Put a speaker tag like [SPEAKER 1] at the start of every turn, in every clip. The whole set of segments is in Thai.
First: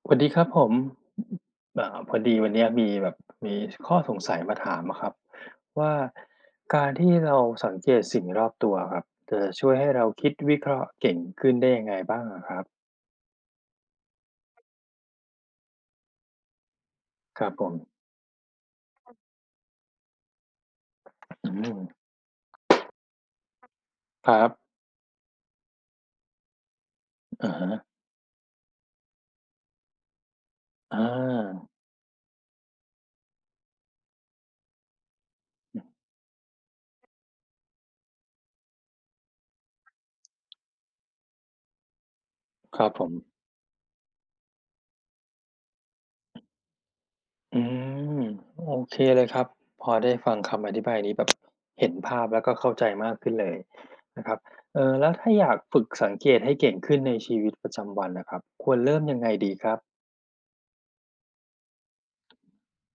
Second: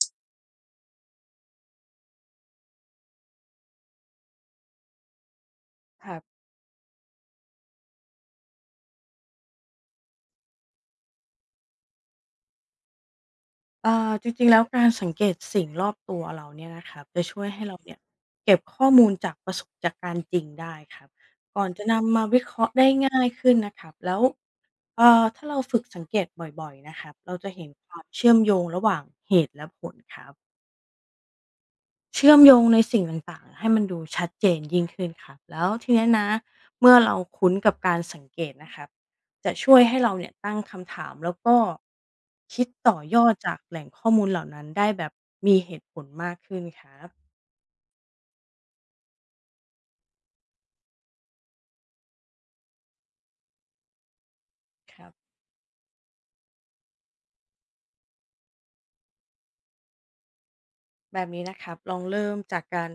[SPEAKER 1] สวัสดีครับผมพอดีวันเนี้ยมีแบบมีข้อสงสัยมาถามอะครับว่า
[SPEAKER 2] ครับ
[SPEAKER 1] การที่เราสังเกตสิ่งรอบตัวอะครับจะช่วยให้เราคิดวิเคราะห์เก่งขึ้นได้ยังไงบ้างอะครับ
[SPEAKER 2] จริงๆแล้วการสังเกตสิ่งรอบตัวเราเนี่ยนะครับจะ
[SPEAKER 1] ค
[SPEAKER 2] ช่ว
[SPEAKER 1] รั
[SPEAKER 2] ย
[SPEAKER 1] บผ
[SPEAKER 2] ให้
[SPEAKER 1] ม
[SPEAKER 2] เราเนี่ยเก็บข้อมูลจากประสบจากการณ์จริงได้ครับ
[SPEAKER 1] อื
[SPEAKER 2] ก่อนจะ
[SPEAKER 1] ม
[SPEAKER 2] นำมาวิเคราะห์ได้ง่ายขึ้นนะครับแล้ว
[SPEAKER 1] ครับ
[SPEAKER 2] ถ้าเราฝึกสังเกตบ่อยๆนะครับเราจะ
[SPEAKER 1] อะ
[SPEAKER 2] เห็น
[SPEAKER 1] ฮะ
[SPEAKER 2] ความเชื่อมโยงระหว่างเหตุและผลครับ
[SPEAKER 1] อา
[SPEAKER 2] เชื่อมโยงในสิ่งต่างๆ ให้มันดูชัดเจนยิ่งขึ้นครับแล้วทีเนี้ยนะเมื่อเราคุ้นกับการสังเกตนะครับจะช่วยให้เราเนี่ยตั้งคำถามแล้วก็คิด
[SPEAKER 1] ครับ
[SPEAKER 2] ต่อ
[SPEAKER 1] ผม
[SPEAKER 2] ยอดจากแหล่งข้อมูลเหล่านั้นได้แบบมีเหตุผลมากขึ้นครับ
[SPEAKER 1] อืมโอเคเลยครับพอได้ฟังคำอธิบายนี้แบบเห็นภาพแล้วก็เข้าใจมากขึ้นเลยนะครับ
[SPEAKER 2] ค
[SPEAKER 1] แล้
[SPEAKER 2] รั
[SPEAKER 1] ว
[SPEAKER 2] บ
[SPEAKER 1] ถ้าอยากฝึกสังเกตให้เก่งขึ้นในชีวิตประจำวันน่ะครับควรเริ่มยังไงดีครับ
[SPEAKER 2] แบบนี้นะครับลองเริ่มจากการ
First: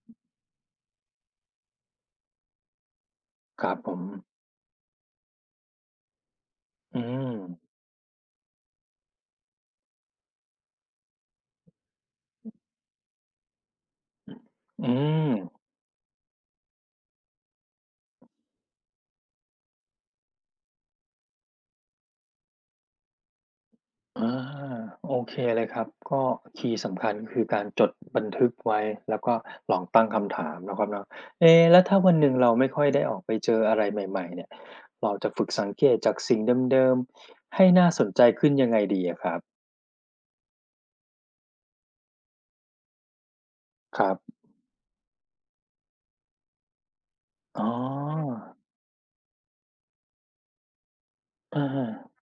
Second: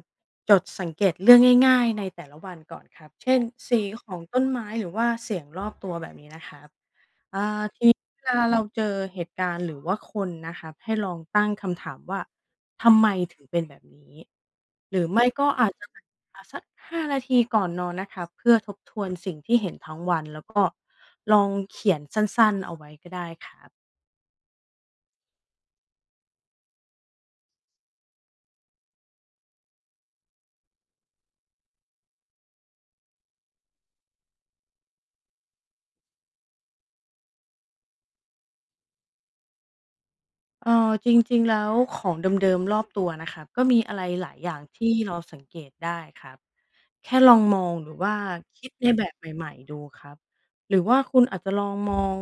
[SPEAKER 2] จดสังเกตเรื่องง่ายๆในแต่ละวันก่อนครับเช่น
[SPEAKER 1] ครับ
[SPEAKER 2] สี
[SPEAKER 1] ผม
[SPEAKER 2] ของต้นไม้หรือว่าเสียงรอบตัวแบบนี้นะครับ
[SPEAKER 1] อืม
[SPEAKER 2] อ่าทีนี้เวลาเราเจอเหตุการณ์หรือว่าคนนะครับให้ลองตั้งคำถามว่าทำไมถึงเป็นแบบนี้
[SPEAKER 1] อื
[SPEAKER 2] หรือ
[SPEAKER 1] ม
[SPEAKER 2] ไม่ก็อาจจะสัก5นาทีก่อนนอนนะครับเพื่อทบทวนสิ่งที่เห็นทั้งวันแล้วก็ลองเขียนสั้นๆเอาไว้ก็ได้ครับ
[SPEAKER 1] อาโอเคเลยครับ ก็คีย์สำคัญคือการจดบันทึกไว้ แล้วก็ลองตั้งคำถามเนาะครับเนาะเอ๊แล้วถ้าวันหนึ่งเราไม่ค่อยได้ออกไปเจออะไรใหม่ๆเนี่ย เราจะฝึกสังเกตจากสิ่งเดิมๆให้น่าสนใจขึ้นยังไงดีอะครับ
[SPEAKER 2] เอ่อจริงๆแล้วของเดิมๆรอบตัวนะครับก็มีอะ
[SPEAKER 1] ค
[SPEAKER 2] ไร
[SPEAKER 1] รั
[SPEAKER 2] หลา
[SPEAKER 1] บ
[SPEAKER 2] ยอย่างที่เราสังเกตได้ครับแค่ลองม
[SPEAKER 1] อ๋
[SPEAKER 2] องหรือว่า
[SPEAKER 1] อ
[SPEAKER 2] คิดในแบบใหม่ๆดูครับหรือว่าคุณอาจจะล
[SPEAKER 1] อา
[SPEAKER 2] องมอง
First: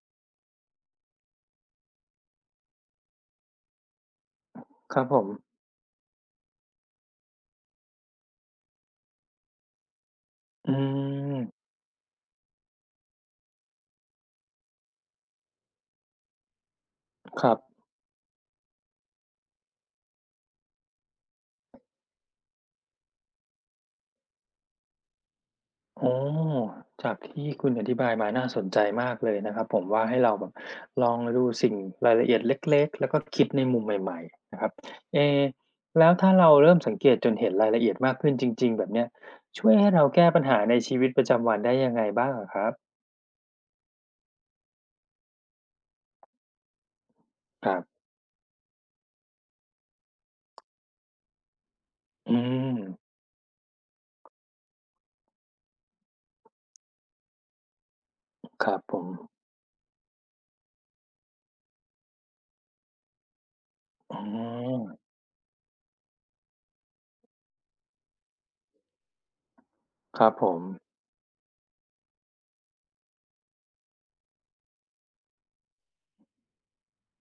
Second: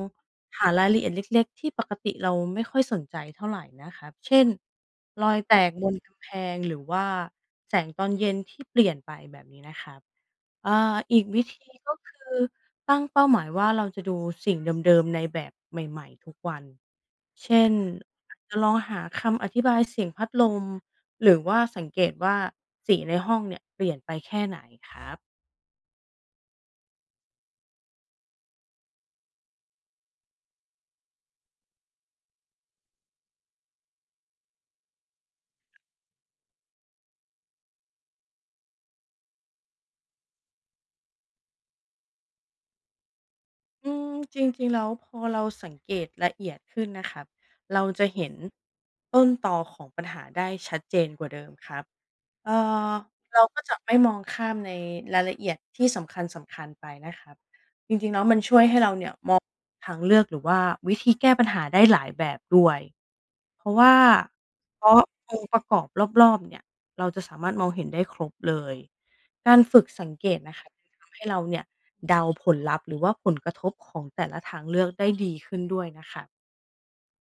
[SPEAKER 2] หารายละเอียดเล็กๆที่ปกติเราไม่ค่อยสนใจเท่าไรนะครับเช่น
[SPEAKER 1] ครับผ
[SPEAKER 2] ร
[SPEAKER 1] ม
[SPEAKER 2] อยแตกบนกำแพงหรือว่าแสงตอนเย็นที่เปลี่ยนไปแบบนี้นะครับ
[SPEAKER 1] อื
[SPEAKER 2] อ่าอีกวิ
[SPEAKER 1] ม
[SPEAKER 2] ธีก็คือ ตั้งเป้าหมายว่าเราจะดูสิ่งเดิมๆในแบบใหม่ๆทุกวัน
[SPEAKER 1] ครับ
[SPEAKER 2] เช่นอาจจะลองหาคำอธิบายเสียงพัดลมหรือว่าสังเกตว่าสีในห้องเนี่ยเปลี่ยนไปแค่ไหนครับ
[SPEAKER 1] โอ้จากที่คุณอธิบายมาน่าสนใจมากเลยนะครับผมว่าให้เราแบบลองดูสิ่งรายละเอียดเล็กๆแล้วก็คิดในมุมใหม่ๆนะครับเอแล้วถ้าเราเริ่มสังเกตจนเห็นรายละเอียดมากขึ้นจริงๆแบบเนี้ยช่วยให้เราแก้ปัญหาในชีวิตประจำวันได้ยังไงบ้างอะครับ
[SPEAKER 2] อืมจริงๆแล้วพอเราสังเกตละเอียดขึ้นนะครับ
[SPEAKER 1] ครั
[SPEAKER 2] เรา
[SPEAKER 1] บ
[SPEAKER 2] จะเห็นต้นตอของปัญหาได้ชัดเจนกว่าเดิมครับ
[SPEAKER 1] อื
[SPEAKER 2] เอ่อ
[SPEAKER 1] ม
[SPEAKER 2] เราก็จะไม่มองข้ามในรายละเอียดที่สำคัญๆไปนะครับ
[SPEAKER 1] ครับผม
[SPEAKER 2] ทางเลือกหรือว่าวิธีแก้ปัญหาได้หลายแบบด้วยเพราะว่า
[SPEAKER 1] อ๋
[SPEAKER 2] เพ
[SPEAKER 1] อ
[SPEAKER 2] ราะองค์ประกอบรอบๆเนี่ยเราจะสามารถมองเห็นได้ครบเลยการฝึกสัง
[SPEAKER 1] ค
[SPEAKER 2] เก
[SPEAKER 1] รับ
[SPEAKER 2] ต
[SPEAKER 1] ผ
[SPEAKER 2] นะ
[SPEAKER 1] ม
[SPEAKER 2] คะทำให้เราเนี่ยเดาผลลัพธ์หรือว่าผลกระทบของแต่ละทางเลือกได้ดีขึ้นด้วยนะคะ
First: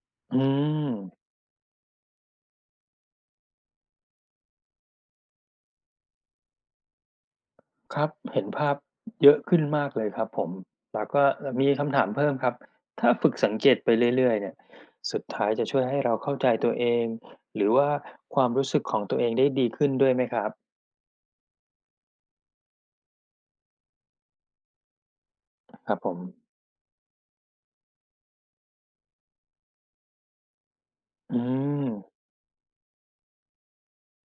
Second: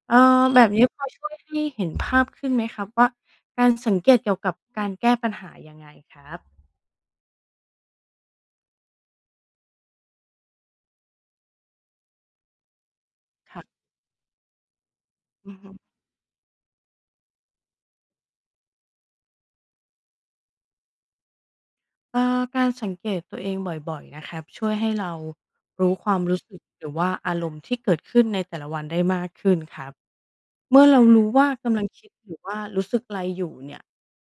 [SPEAKER 2] เอ่
[SPEAKER 1] อื
[SPEAKER 2] อแบบนี้
[SPEAKER 1] ม
[SPEAKER 2] พอช่วยให้เห็นภาพขึ้นไหมครับว่าการสังเกตเกี่ยวกับการแก้ปัญหายังไงครับ
[SPEAKER 1] ครับเห็นภาพเยอะขึ้นมากเลยครับผมแล้วก็มีคำถามเพิ่มครับถ้าฝึกสังเกต
[SPEAKER 2] ค่ะ
[SPEAKER 1] ไปเรื่อยๆเนี่ยสุดท้าย
[SPEAKER 2] อือ
[SPEAKER 1] จะ
[SPEAKER 2] ฮึ
[SPEAKER 1] ช่วยให้เราเข้าใจตัวเองหรือว่าความรู้สึกของตัวเองได้ดีขึ้นด้วยไหมครับ
[SPEAKER 2] เอ่อการสังเกตตัวเองบ่อยๆนะครับช่วยให้เรา
[SPEAKER 1] ค
[SPEAKER 2] รู้
[SPEAKER 1] รับผ
[SPEAKER 2] ควา
[SPEAKER 1] ม
[SPEAKER 2] มรู้สึกหรือว่าอารมณ์ที่เกิดขึ้นในแต่ละวันได้มากขึ้นครับเมื่อเรารู้
[SPEAKER 1] อื
[SPEAKER 2] ว่ากำลังคิด
[SPEAKER 1] ม
[SPEAKER 2] หรือว่ารู้สึกอะไรอยู่เนี่ย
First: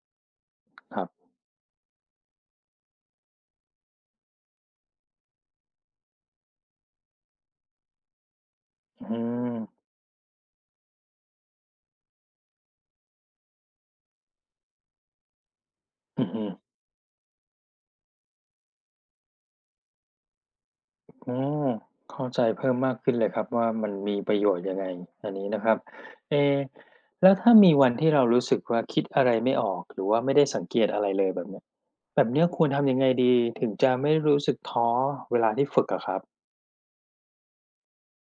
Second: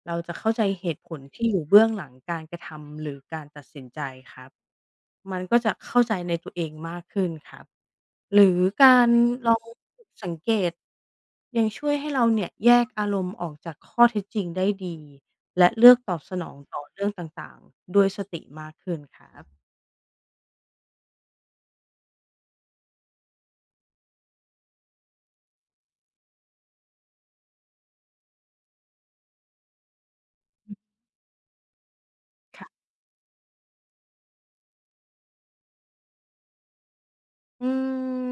[SPEAKER 2] เราจะเข้าใจเห
[SPEAKER 1] ค
[SPEAKER 2] ตุ
[SPEAKER 1] รับ
[SPEAKER 2] ผลที่อยู่เบื้องหลังการกระทำหรือการตัดสินใจครับมันก็จะเข้าใจในตัวเองมากขึ้นครับหรือการ
[SPEAKER 1] อื
[SPEAKER 2] ลอ
[SPEAKER 1] ม
[SPEAKER 2] งสังเกต ยังช่วยให้เราเนี่ยแยกอารมณ์ออกจากข้อเท็จจริงได้ดีและเลือกตอบ
[SPEAKER 1] อือ
[SPEAKER 2] ส
[SPEAKER 1] ฮึ
[SPEAKER 2] น
[SPEAKER 1] อ
[SPEAKER 2] องต่อเรื่องต่างๆด้วยสติมากขึ้นครับ
[SPEAKER 1] อเข้าใจเพิ่มมากขึ้นเลยครับว่ามันมีประโยชน์ยังไงอันนี้นะครับเอแล้วถ้ามีวันที่เรารู้สึกว่าคิดอะไรไม่ออกหรือว่าไม่ได้สังเกตอะไรเลยแบบเนี้ย แบบเนี้ยคว
[SPEAKER 2] ค่ะ
[SPEAKER 1] รทำยังไงดีถึงจะไม่รู้สึกท้อเวลาที่ฝึกอะครับ
[SPEAKER 2] อื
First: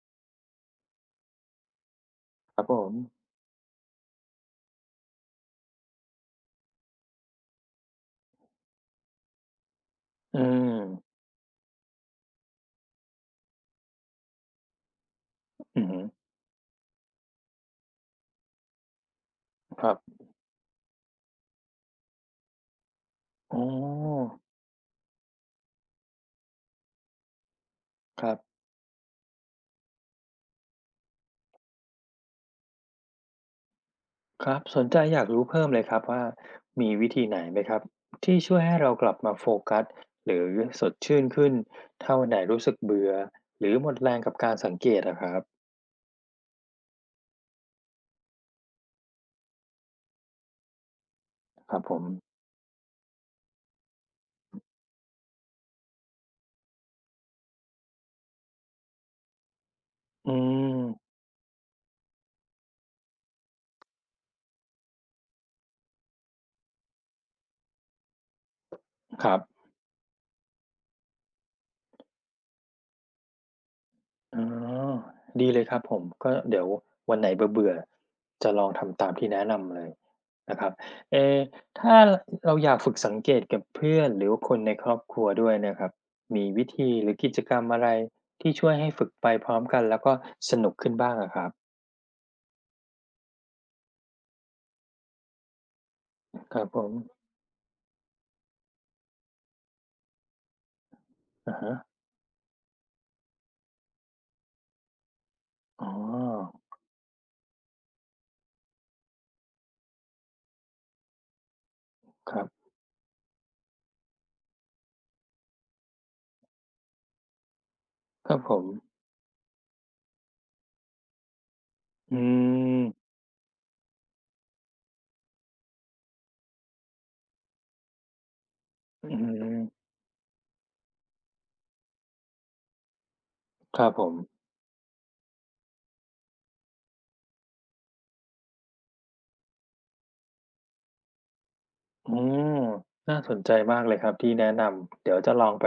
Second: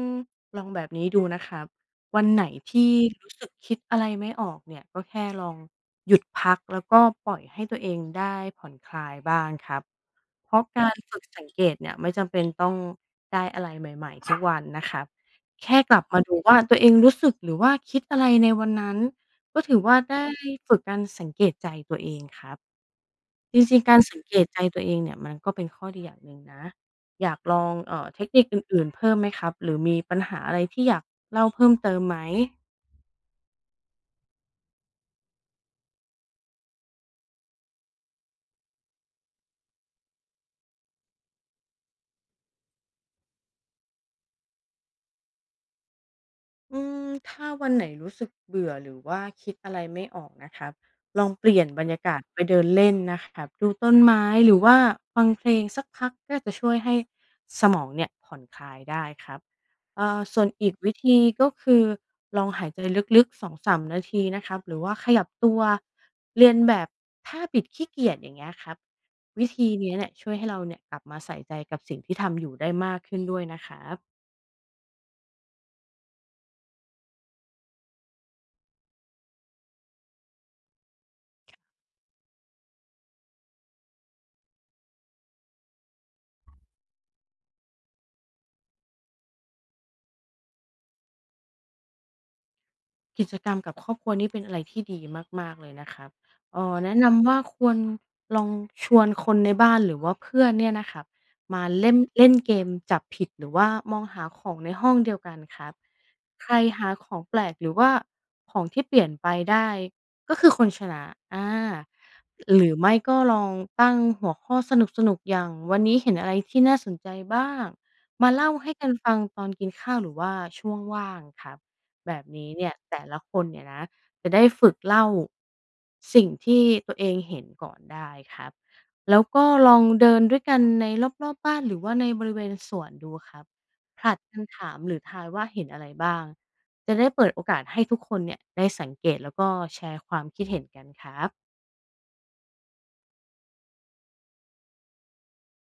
[SPEAKER 2] มลองแบบนี้ดูนะครับวันไหน
[SPEAKER 1] ครับผ
[SPEAKER 2] ที่
[SPEAKER 1] ม
[SPEAKER 2] รู้สึกคิดอะไรไม่ออกเนี่ยก็แค่ลองหยุดพักแล้วก็ปล่อยให้ตัวเองได้ผ่อนคลายบ้างครับ
[SPEAKER 1] อื
[SPEAKER 2] เพราะ
[SPEAKER 1] ม
[SPEAKER 2] การฝึกสังเกตเนี่ยไม่จำเป็นต้องได้อะไรใหม่ๆทุกวันนะครับแค่
[SPEAKER 1] อือ
[SPEAKER 2] ก
[SPEAKER 1] ฮึ
[SPEAKER 2] ลับมาดูว่าตัวเองรู้สึกหรือว่าคิดอะไรในวันนั้นก็ถือ
[SPEAKER 1] ครั
[SPEAKER 2] ว่า
[SPEAKER 1] บ
[SPEAKER 2] ได้ฝึกการสังเกตใจตัวเองครับ
[SPEAKER 1] อ๋
[SPEAKER 2] จ
[SPEAKER 1] อ
[SPEAKER 2] ริงๆการสังเกตใจตัวเองเนี่ยมันก็เป็นข้อดีอย่างหนึ่งนะอยากลองเท
[SPEAKER 1] ค
[SPEAKER 2] ค
[SPEAKER 1] รับ
[SPEAKER 2] นิคอื่นๆเพิ่มไหมครับหรือมีปัญหาอะไรที่อยากเล่าเพิ่มเติมไหม
[SPEAKER 1] ครับสนใจอยากรู้เพิ่มเลยครับว่ามีวิธีไหนไหมครับที่ช่วยให้เรากลับมาโฟกัสหรือสดชื่นขึ้นถ้าวันไหนรู้สึกเบื่อหรือหมดแรงกับการสังเกตอะครับ
[SPEAKER 2] อืมถ้าวันไหนรู้สึกเบื่อหรือว่าคิดอะไรไม่ออกนะครับลองเปลี่ยน
[SPEAKER 1] ครับ
[SPEAKER 2] บร
[SPEAKER 1] ผ
[SPEAKER 2] รยา
[SPEAKER 1] ม
[SPEAKER 2] กาศไปเดินเล่นนะครับดูต้นไม้หรือว่าฟังเพลงสักพักก็จะช่วยให้สมองเนี่ยผ่อนคลายได้ครับ
[SPEAKER 1] อื
[SPEAKER 2] ส่วนอี
[SPEAKER 1] ม
[SPEAKER 2] กวิธีก็คือลองหายใจลึกๆ2-3นาทีนะครับหรือว่าขยับตัวเรียนแบบท่าบิดขี้เกียจอย่างเงี้ยครับ
[SPEAKER 1] ครับ
[SPEAKER 2] วิธีเนี้ยเนี่ยช่วยให้เราเนี่ยกลับมาใส่ใจกับสิ่งที่ทำอยู่ได้มากขึ้นด้วยนะครับ
[SPEAKER 1] อ๋อดีเลยครับผมก็เดี๋ยววันไหนเบื่อๆจะลองทำตามที่แนะนำเลยนะครับเอถ้าเราอยากฝึกสังเกตกับเพื่อนหรือว่าคนในครอบครัวด้วยเนะครับมีวิธีหรือกิจกรรมอะไรที่ช่วยให้ฝึกไปพร้อมกันแล้วก็สนุกขึ้นบ้างอะครับ
[SPEAKER 2] กิจกรรมกับครอบครัวนี่เป็นอะไรที่ดีมากๆเลยนะครับ
[SPEAKER 1] ครับผม
[SPEAKER 2] แนะนำว่าควรลองชวนคนในบ้านหรือว่าเพื่อนเนี่ยนะครับ
[SPEAKER 1] อะ
[SPEAKER 2] มา
[SPEAKER 1] ฮะ
[SPEAKER 2] เล่นเล่นเกมจับผิดหรือว่ามองหาของในห้องเดียวกันครับ
[SPEAKER 1] อ๋อ
[SPEAKER 2] ใครหาของแปลกหรือว่าของที่เปลี่ยนไปได้ก็คือคนชนะอา
[SPEAKER 1] ครั
[SPEAKER 2] ห
[SPEAKER 1] บ
[SPEAKER 2] รือไม่ก็ลองตั้งหัวข้อสนุกๆอย่างวันนี้เห็นอะไรที่น่าสนใจบ้าง
[SPEAKER 1] ค
[SPEAKER 2] มา
[SPEAKER 1] รับ
[SPEAKER 2] เล่า
[SPEAKER 1] ผม
[SPEAKER 2] ให้กันฟังตอนกินข้าวหรือว่าช่วงว่างครับ แบ
[SPEAKER 1] อื
[SPEAKER 2] บนี้เนี่ย
[SPEAKER 1] ม
[SPEAKER 2] แต่ละคนเนี่ยนะจะได้ฝึกเล่าสิ่งที่ตัวเองเห็นก่อนได้ครับ
[SPEAKER 1] อื
[SPEAKER 2] แล้วก็ลอง
[SPEAKER 1] ม
[SPEAKER 2] เดินด้วยกันในรอบๆบ้านหรือว่าในบริเวณสวนดูครับ
[SPEAKER 1] ครับผ
[SPEAKER 2] ผ
[SPEAKER 1] ม
[SPEAKER 2] ลัดกันถามหรือทายว่าเห็นอะไรบ้างจะได้เปิดโอกาสให้ทุกคนเนี่ยได้สังเกตแล้วก็แชร์ความคิดเห็นกันครับ
[SPEAKER 1] อืมน่าสนใจมากเลยครับที่แนะนำเดี๋ยวจะลองไป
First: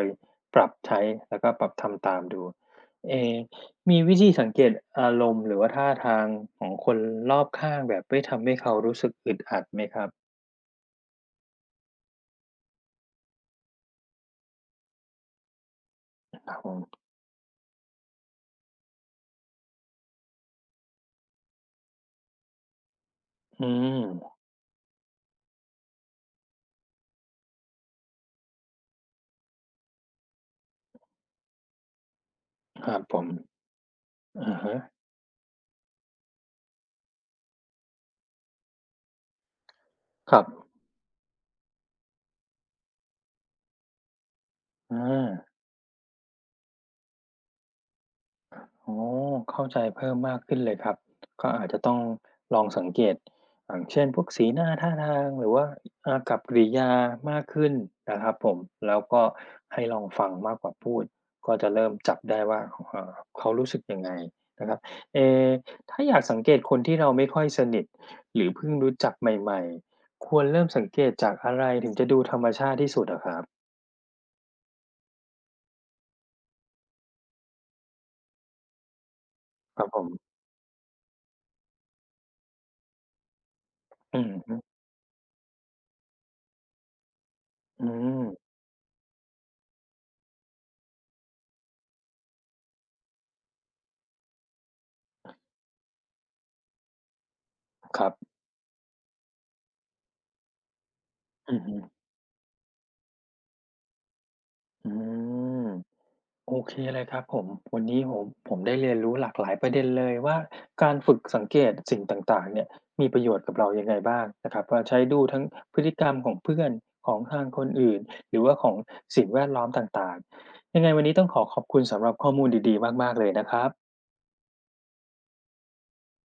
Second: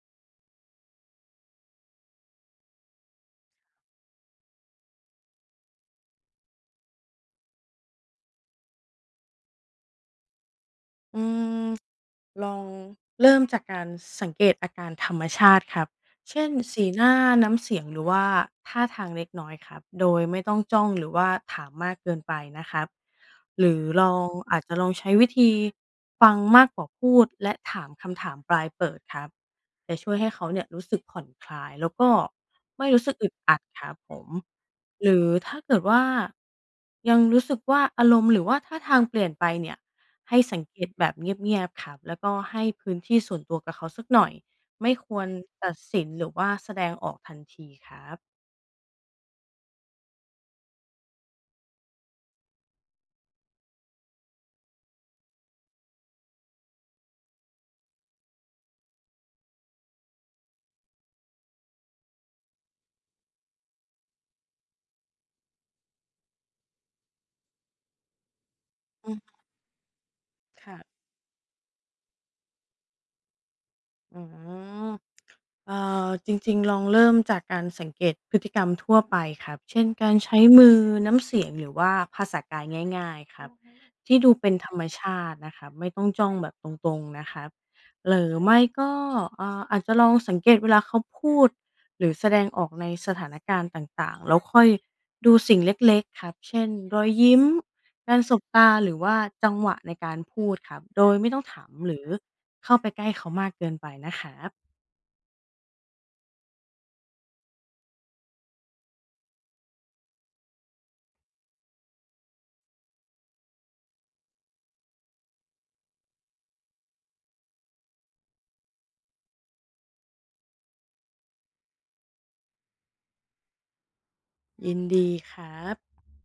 [SPEAKER 1] ปรับใช้แล้วก็ปรับทำตามดูเอมีวิธีสังเกตอารมณ์หรือว่าท่าทางของคนรอบข้างแบบไม่ทำให้เขารู้สึกอึดอัดไหมครับ
[SPEAKER 2] อืมลองเริ่มจากการสังเกตอาการธรรมชาติครับเช่
[SPEAKER 1] ค
[SPEAKER 2] น
[SPEAKER 1] รับผม
[SPEAKER 2] สีหน้าน้ำเสียงหรือว่าท่าทางเล็กน้อยครับโดยไม่ต้องจ้องหรือว่าถามมากเกินไปนะครับห
[SPEAKER 1] อื
[SPEAKER 2] รือลอง
[SPEAKER 1] ม
[SPEAKER 2] อาจจะลองใช้วิธีฟังมากกว่าพูดและถามคำถามปลายเปิดครับจะช่วยให้เขาเนี่ยรู้สึกผ่อนคลายแล้วก็
[SPEAKER 1] ค
[SPEAKER 2] ไม่
[SPEAKER 1] รับ
[SPEAKER 2] รู้สึ
[SPEAKER 1] ผ
[SPEAKER 2] ก
[SPEAKER 1] ม
[SPEAKER 2] อึดอัดครับผม
[SPEAKER 1] อะฮะ
[SPEAKER 2] หรือถ้าเกิดว่ายังรู้สึกว่าอารมณ์หรือว่าท่าทางเปลี่ยนไปเนี่ย
[SPEAKER 1] ค
[SPEAKER 2] ให้
[SPEAKER 1] รับ
[SPEAKER 2] สังเกตแบบเงียบๆครับแล้วก็ให้พื้นที่ส่วนตัวกับเขาสักหน่อย ไม่
[SPEAKER 1] อ
[SPEAKER 2] ควร
[SPEAKER 1] า
[SPEAKER 2] ตัดสินหรือว่าแสดงออกทันทีครับ
[SPEAKER 1] อ๋อเข้าใจเพิ่มมากขึ้นเลยครับก็อาจจะต้องลองสังเกตอย่างเช่นพวกสีหน้าท่าทางหรือว่าอากับกิริยามากขึ้นนะครับผมแล้วก็ให้ลองฟังมากกว่าพูดก็จะเริ่มจับได้ว่าเอ่อเขารู้สึกยังไงนะครับเอถ้าอยากสังเกตคนที่เราไม่ค่อยสนิทหรือเพิ่งรู้จั
[SPEAKER 2] อื
[SPEAKER 1] กใ
[SPEAKER 2] ม
[SPEAKER 1] หม่ๆควรเริ่ม
[SPEAKER 2] ค่ะ
[SPEAKER 1] สังเกตจากอะไรถึงจะดูธรรมชาติที่สุดอะครับ
[SPEAKER 2] อืม เอ่จริงๆลองเริ่มจากการสังเกตพฤติกรรมทั่วไปครับ
[SPEAKER 1] ค
[SPEAKER 2] เช่
[SPEAKER 1] รั
[SPEAKER 2] น
[SPEAKER 1] บผม
[SPEAKER 2] การใช้มือน้ำเสียงหรือว่าภาษากายง่ายๆครับ
[SPEAKER 1] อื
[SPEAKER 2] ที่
[SPEAKER 1] อ
[SPEAKER 2] ดูเป็
[SPEAKER 1] ฮึ
[SPEAKER 2] นธรรมชาตินะครับไม่ต้องจ้องแบบตรงๆนะครับ
[SPEAKER 1] อื
[SPEAKER 2] หรือ
[SPEAKER 1] ม
[SPEAKER 2] ไม่ก็อาจจะลองสังเกตเวลาเขาพูดหรือแสดงออกในสถานการณ์ต่างๆแล้วค่อยดูสิ่งเล็กๆครับเช่นรอยยิ้ม
[SPEAKER 1] ครับ
[SPEAKER 2] การสบตาหรือว่าจังหวะในการพูดครับโดยไม่ต้อง
[SPEAKER 1] อือ
[SPEAKER 2] ถาม
[SPEAKER 1] ฮึ
[SPEAKER 2] หรือเข้าไปใกล้เขามากเกินไปนะครับ
[SPEAKER 1] อืม โอเคเลยครับผมวันนี้ผมได้เรียนรู้หลากหลายประเด็นเลยว่าการฝึกสังเกตสิ่งต่างๆเนี่ยมีประโยชน์กับเรายังไงบ้างนะครับว่าใช้ดูทั้งพฤติกรรมของเพื่อนของทางคนอื่นหรือว่าของสิ่งแวดล้อมต่างๆยังไงวันนี้ต้องขอขอบคุณสำหรับข้อมูลดีๆมากๆเลยนะครับ
[SPEAKER 2] ยินดีครับ